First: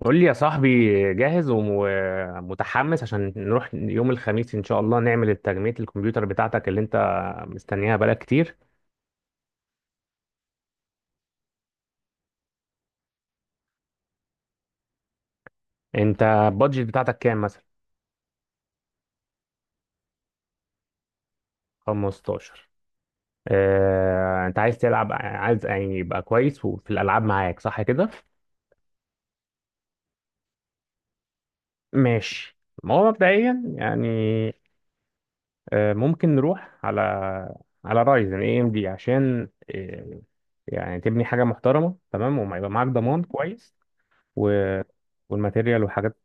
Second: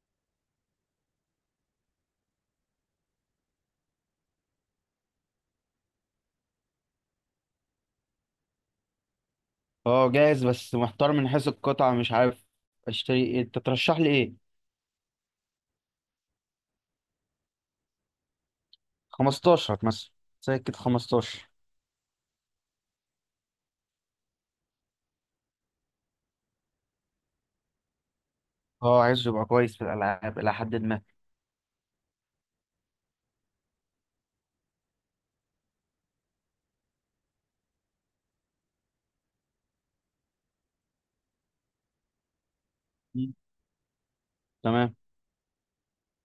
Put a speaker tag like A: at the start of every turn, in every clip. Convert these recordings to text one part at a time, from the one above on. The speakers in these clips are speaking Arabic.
A: قول لي يا صاحبي، جاهز ومتحمس عشان نروح يوم الخميس ان شاء الله نعمل التجميع الكمبيوتر بتاعتك اللي انت مستنيها بقالك كتير.
B: اه، جاهز بس محتار من حيث القطعة. مش عارف اشتري ايه. انت ترشح لي ايه؟
A: انت البادجت بتاعتك كام مثلا؟
B: 15 مثلا. سكة 15.
A: 15. اه انت عايز تلعب، عايز يعني يبقى كويس وفي الالعاب، معاك صح كده؟
B: اه، عايزه يبقى كويس في الالعاب الى حد ما.
A: ماشي. ما هو مبدئيا يعني اه ممكن نروح على رايزن اي ام دي، عشان اه يعني تبني حاجه محترمه، تمام، وما يبقى معاك ضمان
B: مم.
A: كويس و...
B: تمام.
A: والماتيريال وحاجات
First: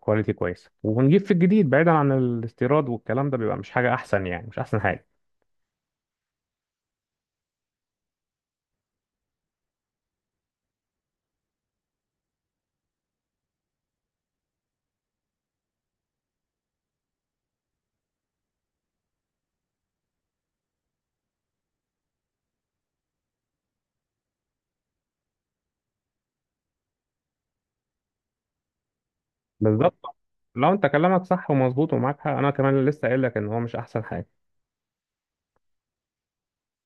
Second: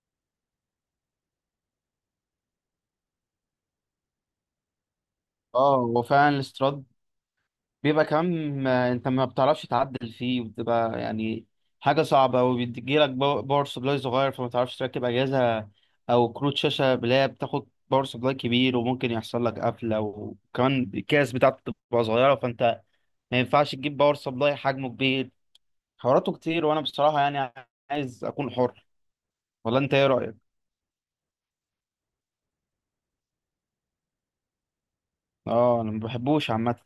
A: كواليتي كويسه، ونجيب في الجديد بعيدا عن الاستيراد، والكلام ده بيبقى مش حاجه احسن، يعني مش احسن حاجه.
B: اه، هو فعلا الاستراد بيبقى كمان، انت ما بتعرفش تعدل فيه وبتبقى يعني حاجة صعبة، وبيجيلك باور سبلاي صغير، فما تعرفش تركب اجهزة او كروت شاشة اللي هي بتاخد باور سبلاي كبير، وممكن يحصل لك قفلة. وكمان الكاس بتاعته بتبقى صغيرة، فانت ما ينفعش تجيب باور سبلاي حجمه كبير. حواراته كتير، وانا بصراحه يعني عايز اكون حر. ولا انت ايه
A: بالظبط،
B: رايك؟
A: لو انت كلامك صح ومظبوط ومعاك حق، انا كمان لسه قايل لك ان هو مش احسن حاجه.
B: اه، انا ما بحبوش عامه.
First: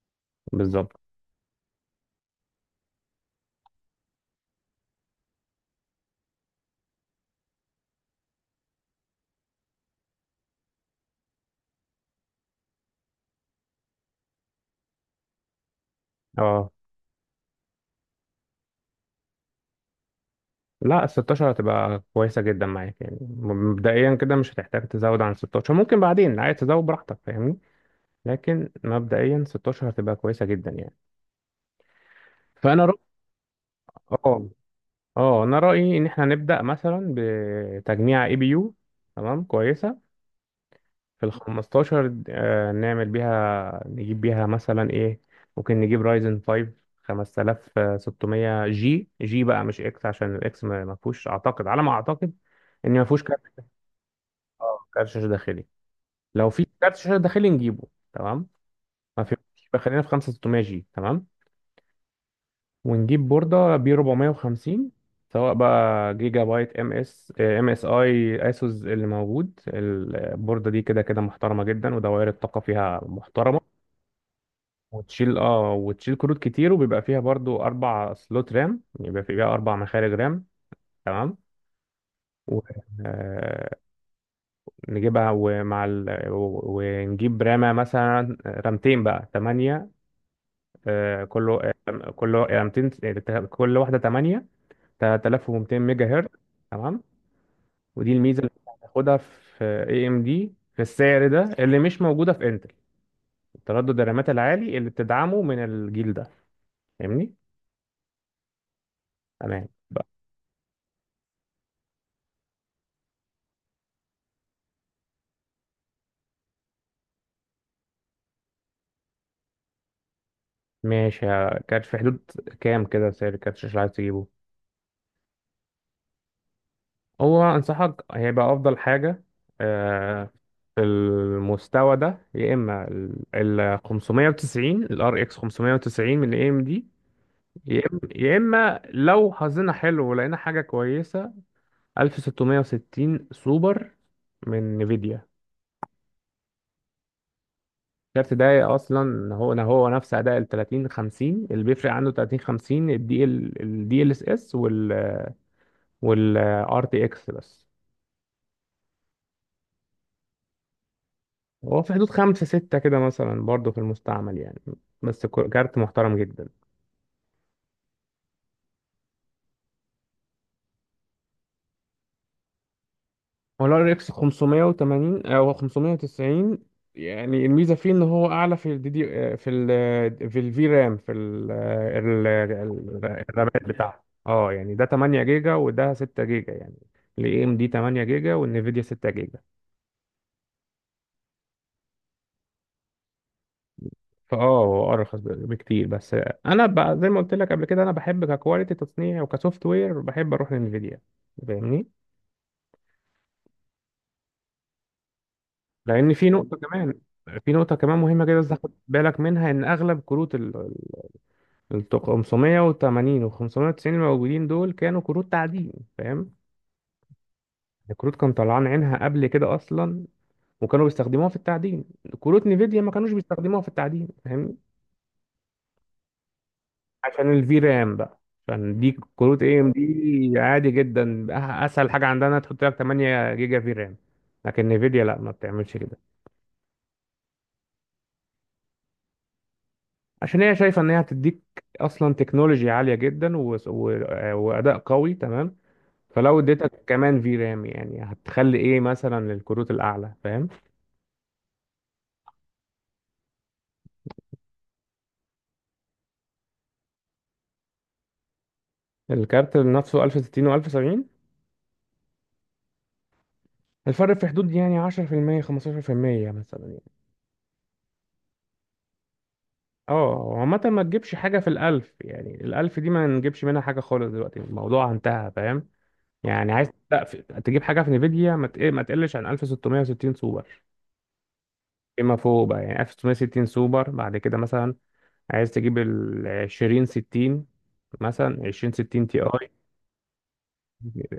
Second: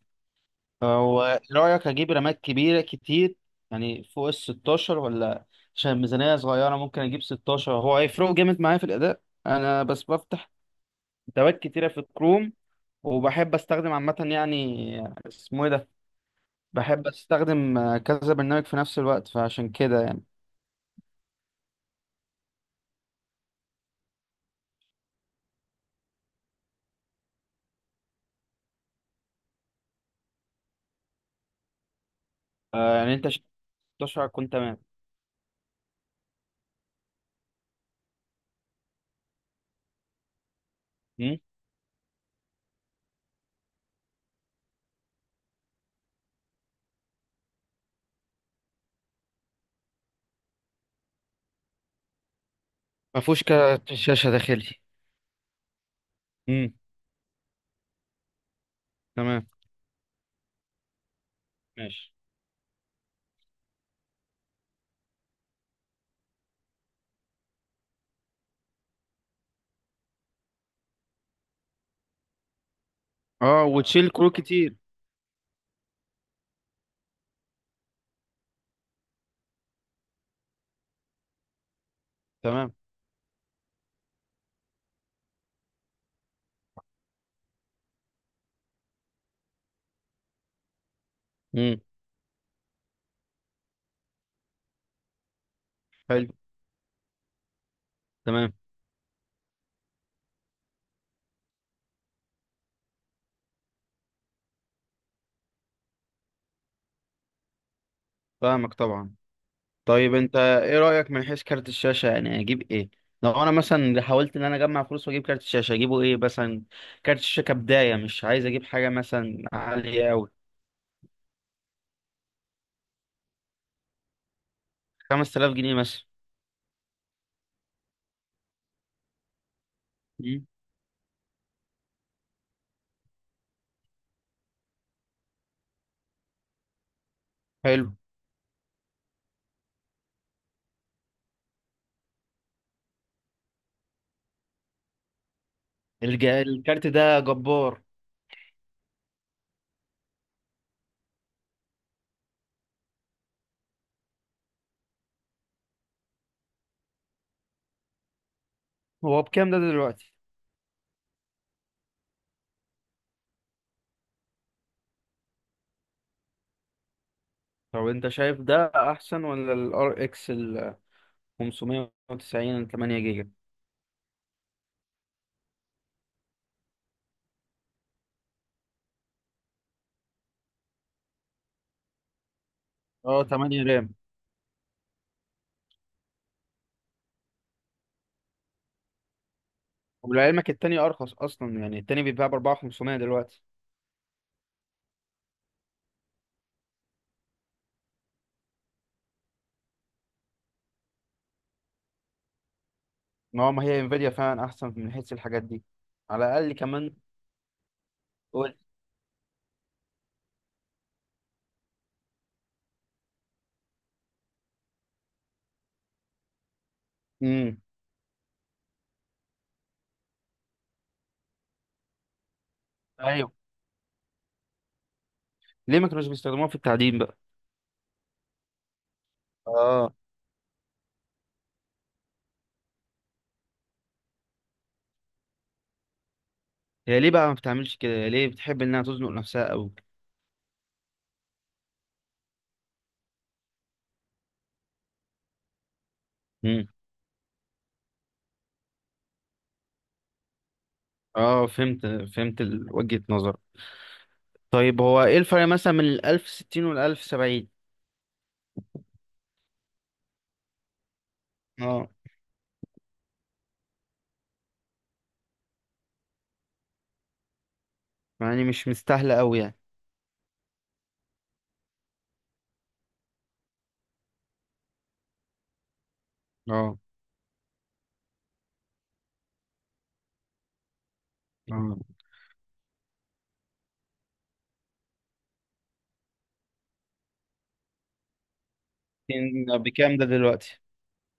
A: بالظبط.
B: هو رايك اجيب رمات كبيره كتير، يعني فوق ال 16 ولا؟ عشان الميزانيه صغيره ممكن اجيب 16. هو هيفرقوا جامد معايا في الاداء؟ انا بس بفتح تبات كتيره في الكروم، وبحب استخدم عامه يعني، اسمه ايه ده،
A: اه
B: بحب استخدم كذا برنامج في نفس الوقت، فعشان كده يعني
A: لا، ال 16 هتبقى كويسه جدا معاك، يعني مبدئيا كده مش هتحتاج تزود عن 16، ممكن بعدين عايز تزود براحتك، فاهمني؟ لكن مبدئيا 16 هتبقى كويسه جدا يعني. فانا رأ...
B: يعني انت، 16
A: اه
B: هتكون تمام.
A: اه انا رايي ان احنا نبدا مثلا بتجميع اي بي يو، تمام، كويسه في ال
B: مم؟
A: 15. نعمل بيها نجيب بيها مثلا ايه؟ ممكن نجيب رايزن 5 5600 جي. جي بقى مش اكس، عشان الاكس ما فيهوش اعتقد، على ما اعتقد ان ما
B: ما
A: فيهوش كارت.
B: فيهوش كارت شاشه داخلي.
A: اه، كارت شاشه داخلي. لو في
B: امم.
A: كارت شاشه داخلي نجيبه، تمام. ما
B: تمام.
A: فيهوش. يبقى خلينا في 5600 جي. تمام.
B: ماشي.
A: ونجيب بورده بي 450، سواء بقى جيجا بايت ام اس اي اسوس اللي موجود، البورده دي كده كده محترمه جدا، ودوائر الطاقه فيها محترمه
B: اه، وتشيل كروت كتير.
A: وتشيل كروت كتير، وبيبقى فيها برضو اربع سلوت رام، يبقى فيها اربع مخارج رام. تمام. و...
B: تمام.
A: آه... نجيبها، ونجيب رامة، مثلا رامتين بقى، تمانية. كله.
B: امم.
A: كله رامتين، كل واحدة تمانية، 3200 ميجا
B: حلو.
A: هرتز. تمام. ودي الميزة اللي
B: تمام.
A: هتاخدها في اي ام دي في السعر ده اللي مش موجودة في انتل: تردد الرامات العالي اللي بتدعمه من الجيل ده. فاهمني؟
B: فاهمك طبعا.
A: تمام.
B: طيب انت ايه رأيك من حيث كارت الشاشة؟ يعني اجيب ايه؟ لو انا مثلا حاولت ان انا اجمع فلوس واجيب كارت الشاشة، اجيبه ايه مثلا؟ كارت الشاشة كبداية مش عايز اجيب حاجة مثلا عالية اوي.
A: ماشي. كانت في حدود كام كده سعر الكاتش اللي عايز تجيبه؟
B: 5000 جنيه مثلا.
A: هو انصحك هيبقى افضل حاجة، آه،
B: مم.
A: في المستوى ده، يا اما ال 590، الار اكس 590 من اي ام دي،
B: حلو.
A: يا اما لو حظنا حلو ولقينا حاجة كويسة، 1660 سوبر من نيفيديا.
B: الكارت ده جبار.
A: الكارت ده اصلا هو هو نفس اداء ال 30 50، اللي بيفرق عنه 30 50 الدي ال اس اس وال ار تي اكس بس.
B: هو بكام ده دلوقتي؟
A: هو في حدود خمسة ستة كده مثلا، برضه في المستعمل يعني، بس كارت محترم جدا.
B: طب انت شايف ده احسن ولا الار اكس ال 590 8 جيجا؟
A: هو الار اكس 580 او 590، يعني الميزة فيه ان هو اعلى في الدي دي، في الفي رام، في ال آه، ال- ال-
B: اه، 8
A: الرامات
B: رام.
A: بتاعته. اه، يعني ده 8 جيجا وده 6 جيجا، يعني الاي ام دي 8 جيجا والنفيديا 6 جيجا.
B: ولعلمك التاني ارخص اصلا، يعني التاني بيتباع ب 4500 دلوقتي.
A: فاه هو ارخص بكتير، بس زي ما قلت لك قبل كده، انا بحب ككواليتي تصنيع وكسوفت وير بحب اروح لانفيديا، فاهمني؟
B: ما هو ما هي انفيديا فعلا احسن من حيث الحاجات دي،
A: لان
B: على
A: في
B: الاقل.
A: نقطه كمان،
B: كمان
A: مهمه جدا لازم
B: قول.
A: تاخد بالك منها: ان اغلب كروت 580 و 590 الموجودين دول كانوا كروت تعدين، فاهم؟
B: امم.
A: الكروت كان طلعان عينها قبل كده اصلا، وكانوا بيستخدموها في التعدين. كروت نيفيديا ما كانوش
B: ايوه.
A: بيستخدموها في التعدين، فاهمني؟
B: ليه ما كانوش بيستخدموها في التعدين بقى؟
A: عشان الفي رام بقى، عشان دي كروت اي ام
B: اه.
A: دي. عادي جدا، اسهل حاجه عندنا تحط لك 8 جيجا في رام، لكن نيفيديا لا، ما بتعملش كده.
B: هي ليه بقى ما بتعملش كده؟ هي ليه بتحب انها تزنق نفسها قوي؟
A: عشان هي شايفه ان هي هتديك اصلا تكنولوجي عاليه جدا واداء قوي، تمام. فلو
B: امم.
A: اديتك كمان في رام، يعني هتخلي ايه مثلا للكروت الاعلى؟ فاهم؟
B: اه، فهمت. فهمت وجهة نظر. طيب هو ايه الفرق مثلا من ال 1060 وال 1070؟
A: الكارت نفسه 1060 و1070،
B: اه.
A: الفرق في حدود يعني 10% 15% مثلا يعني.
B: يعني مش مستاهله قوي يعني.
A: اه، عامة ما تجيبش حاجة في الألف، يعني الألف دي ما نجيبش منها حاجة خالص، دلوقتي الموضوع انتهى، فاهم؟ يعني عايز
B: اه.
A: لا في... تجيب حاجة في نيفيديا ما تقلش عن 1660 سوبر.
B: اه،
A: فيما فوق بقى يعني 1660 سوبر بعد كده، مثلا عايز تجيب ال 20 60، مثلا 20 60 تي
B: ستين
A: اي،
B: بكام ده دلوقتي؟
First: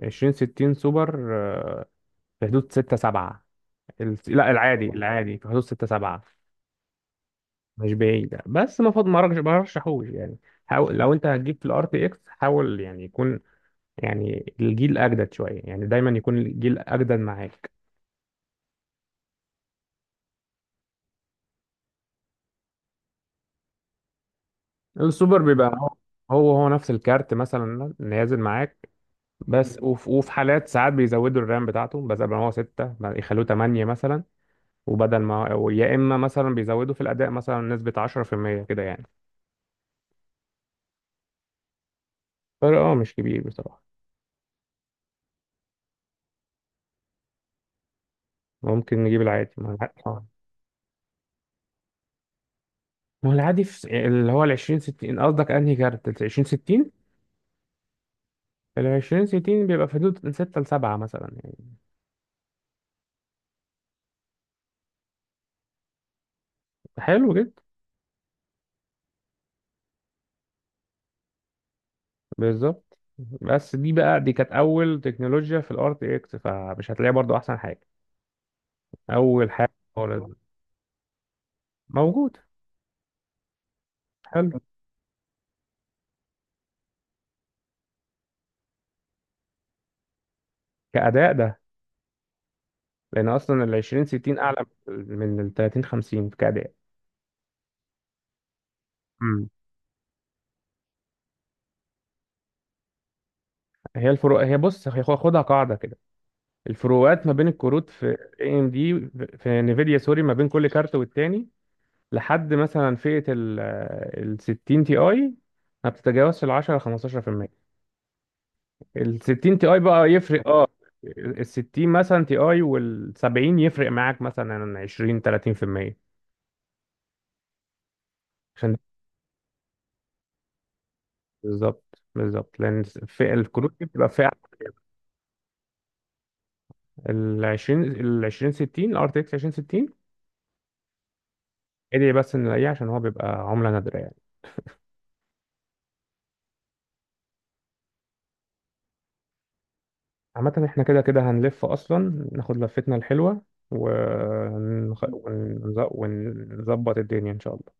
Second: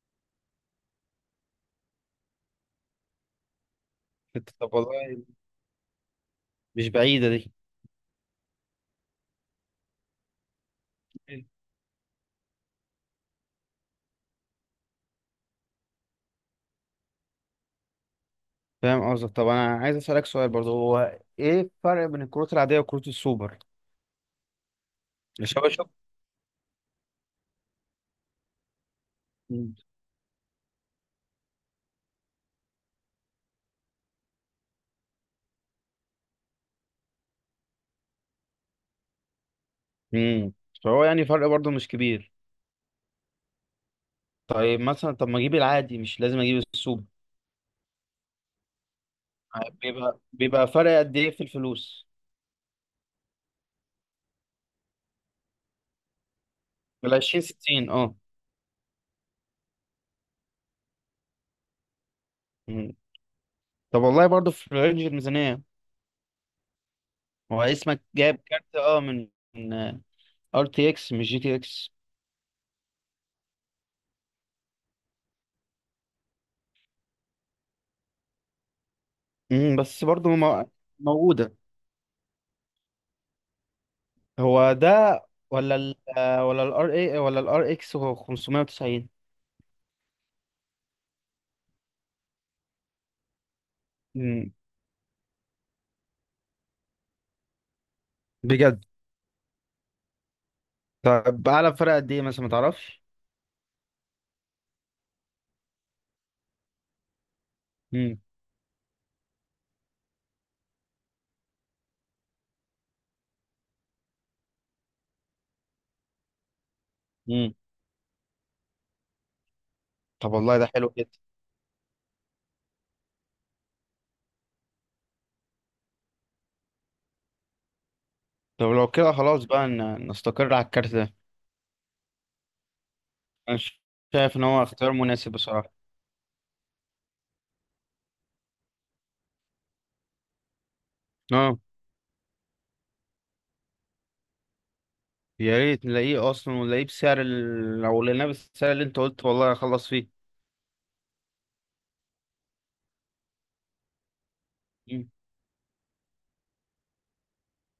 A: 20 60 سوبر. في حدود 6 7. لا،
B: طب
A: العادي
B: والله
A: العادي في حدود 6 7.
B: مش بعيدة دي.
A: مش بعيد، بس ما فض ما رج- ما رشحوش يعني. حاول لو انت هتجيب في الار تي اكس، حاول يعني يكون، يعني الجيل اجدد شويه يعني، دايما يكون الجيل اجدد معاك.
B: فاهم قصدك. طب انا عايز اسالك سؤال برضه، هو ايه الفرق بين الكروت العاديه وكروت السوبر؟
A: السوبر بيبقى هو
B: الشباشب.
A: هو هو نفس الكارت مثلا نازل معاك، بس وفي حالات ساعات بيزودوا الرام بتاعته، بس قبل ما هو 6 يخلوه 8 مثلا، وبدل ما ويا اما مثلا بيزودوا في الاداء مثلا نسبة 10% كده يعني.
B: امم. فهو يعني فرق برضه مش كبير.
A: فرق اه مش كبير بصراحة.
B: طيب مثلا، طب ما اجيب العادي، مش لازم اجيب السوبر.
A: ممكن نجيب العادي، ما هو العادي
B: بيبقى بيبقى فرق قد ايه في الفلوس؟
A: ما هو العادي اللي هو ال 20 60، قصدك انهي كارت؟ ال 20 60،
B: بال 20 60. اه.
A: ال 20 60 بيبقى في حدود من 6 ل 7 مثلا يعني.
B: مم. طب والله برضه في رينج الميزانيه.
A: حلو جدا.
B: هو اسمك جايب كارت اه من ار تي اكس مش جي تي اكس.
A: بالظبط، بس دي بقى، دي كانت اول تكنولوجيا في الار تي اكس، فمش هتلاقيها برضو احسن حاجة، اول حاجة
B: امم. بس
A: خالص.
B: برضه موجوده.
A: موجود. حلو.
B: هو ده، ولا ال آه، ولا الار اي، ولا الار اكس هو 590؟
A: كأداء ده، لان اصلا ال 20 60
B: مم.
A: اعلى من ال 30 50 كأداء.
B: بجد؟ طب اعلى فرق قد ايه مثلا، ما تعرفش؟
A: هي الفروق، هي بص، هي خدها قاعده كده: الفروقات ما بين الكروت في
B: مم.
A: اي ام دي، في نيفيديا سوري، ما بين كل كارت والتاني، لحد مثلا فئه ال 60 تي اي، ما بتتجاوزش ال 10
B: مم.
A: 15%. ال 60 تي اي بقى
B: طب
A: يفرق،
B: والله ده
A: اه.
B: حلو جدا.
A: ال 60 مثلا تي اي وال 70 يفرق معاك مثلا 20 30%،
B: طب
A: عشان.
B: لو كده خلاص بقى نستقر على الكارت ده.
A: بالظبط، بالظبط، لان فئه
B: انا
A: الكروت دي بتبقى فئه
B: شايف ان هو اختيار مناسب بصراحة.
A: ال 20 60، الار تي اكس 20 60.
B: اه.
A: ادعي بس ان الاقيه، عشان هو بيبقى عمله نادره يعني.
B: يا ريت نلاقيه اصلا، ونلاقيه بسعر ال... لو لقيناه بالسعر اللي انت قلت، والله هخلص فيه.
A: عامة احنا كده كده هنلف أصلا، ناخد لفتنا الحلوة
B: مم.
A: ونظبط الدنيا إن شاء الله.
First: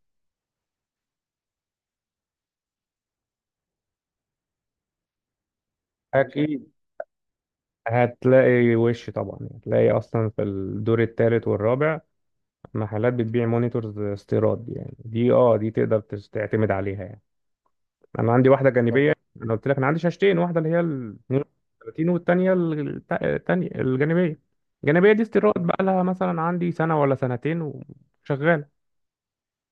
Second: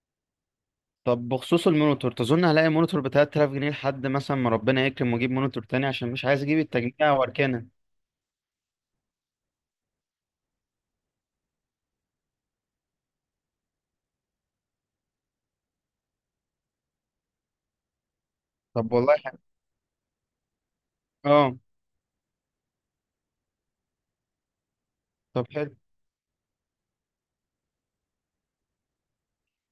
B: طب بخصوص المونيتور، تظن هلاقي مونيتور ب 3000 جنيه لحد مثلا ما ربنا يكرم واجيب مونيتور تاني، عشان مش عايز اجيب
A: أكيد
B: التجميع واركنه.
A: هتلاقي، وش طبعا هتلاقي أصلا في الدور الثالث والرابع محلات بتبيع مونيتورز استيراد، يعني دي اه دي تقدر تعتمد عليها يعني. أنا عندي واحدة
B: طب
A: جانبية.
B: والله حلو.
A: أنا قلت لك أنا عندي شاشتين، واحدة اللي هي ال
B: اه.
A: 32، والتانية التانية الجانبية. الجانبية دي
B: طب
A: استيراد
B: حلو.
A: بقى، لها مثلا عندي سنة ولا سنتين، وشغالة.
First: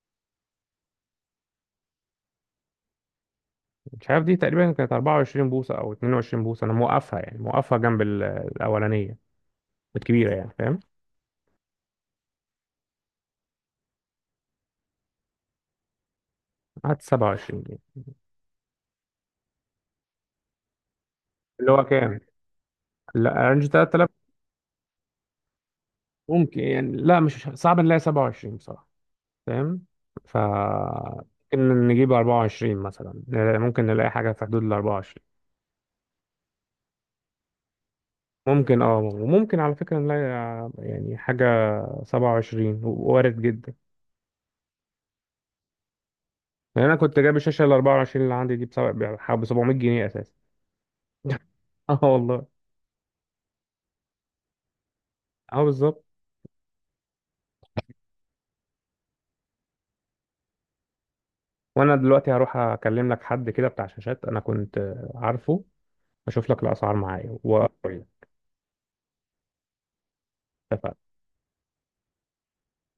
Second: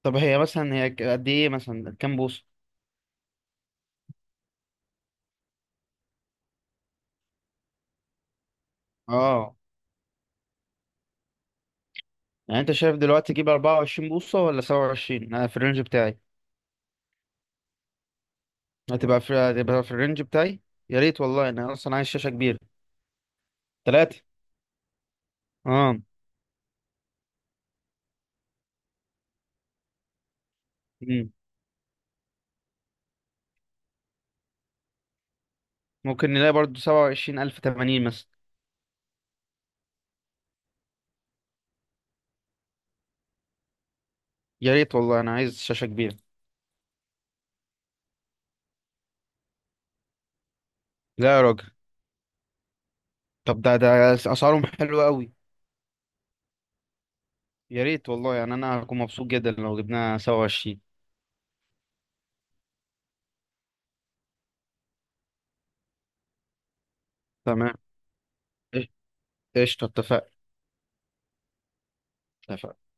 B: طب هي مثلا، هي قد ايه مثلا؟ كام بوصة؟
A: مش عارف، دي تقريبا كانت 24 بوصة أو 22 بوصة. أنا موقفها يعني موقفها جنب الأولانية
B: اه.
A: الكبيرة يعني، فاهم؟
B: يعني انت شايف دلوقتي تجيب 24 بوصة ولا 27؟ انا في الرينج بتاعي.
A: قعدت 27 دي.
B: هتبقى في الرينج بتاعي. يا ريت والله،
A: اللي
B: انا
A: هو
B: اصلا عايز
A: كام؟
B: شاشة كبيرة.
A: لا، رينج 3000.
B: تلاتة. اه.
A: ممكن يعني، لا مش صعب نلاقي 27 بصراحة، فاهم؟ ف
B: مم.
A: ممكن نجيب 24 مثلا، ممكن نلاقي حاجة في حدود ال 24،
B: ممكن نلاقي برضو 27080 ألف تمانين مثلا.
A: ممكن اه، وممكن على فكرة نلاقي يعني حاجة 27 وارد جدا
B: يا ريت والله، انا عايز شاشة كبيرة.
A: يعني. أنا كنت جايب الشاشة ال 24 اللي عندي دي بحوالي 700 جنيه أساسا.
B: لا يا راجل.
A: اه والله.
B: طب ده اسعارهم حلوة قوي.
A: اه بالظبط.
B: يا ريت والله يعني انا هكون مبسوط جدا لو جبناها 27.
A: وانا دلوقتي هروح اكلم لك حد كده بتاع شاشات انا كنت عارفه، اشوف لك الاسعار معايا واقول
B: تمام.
A: لك.
B: قشطة. اتفقنا.
A: اتفقنا.
B: اتفقنا.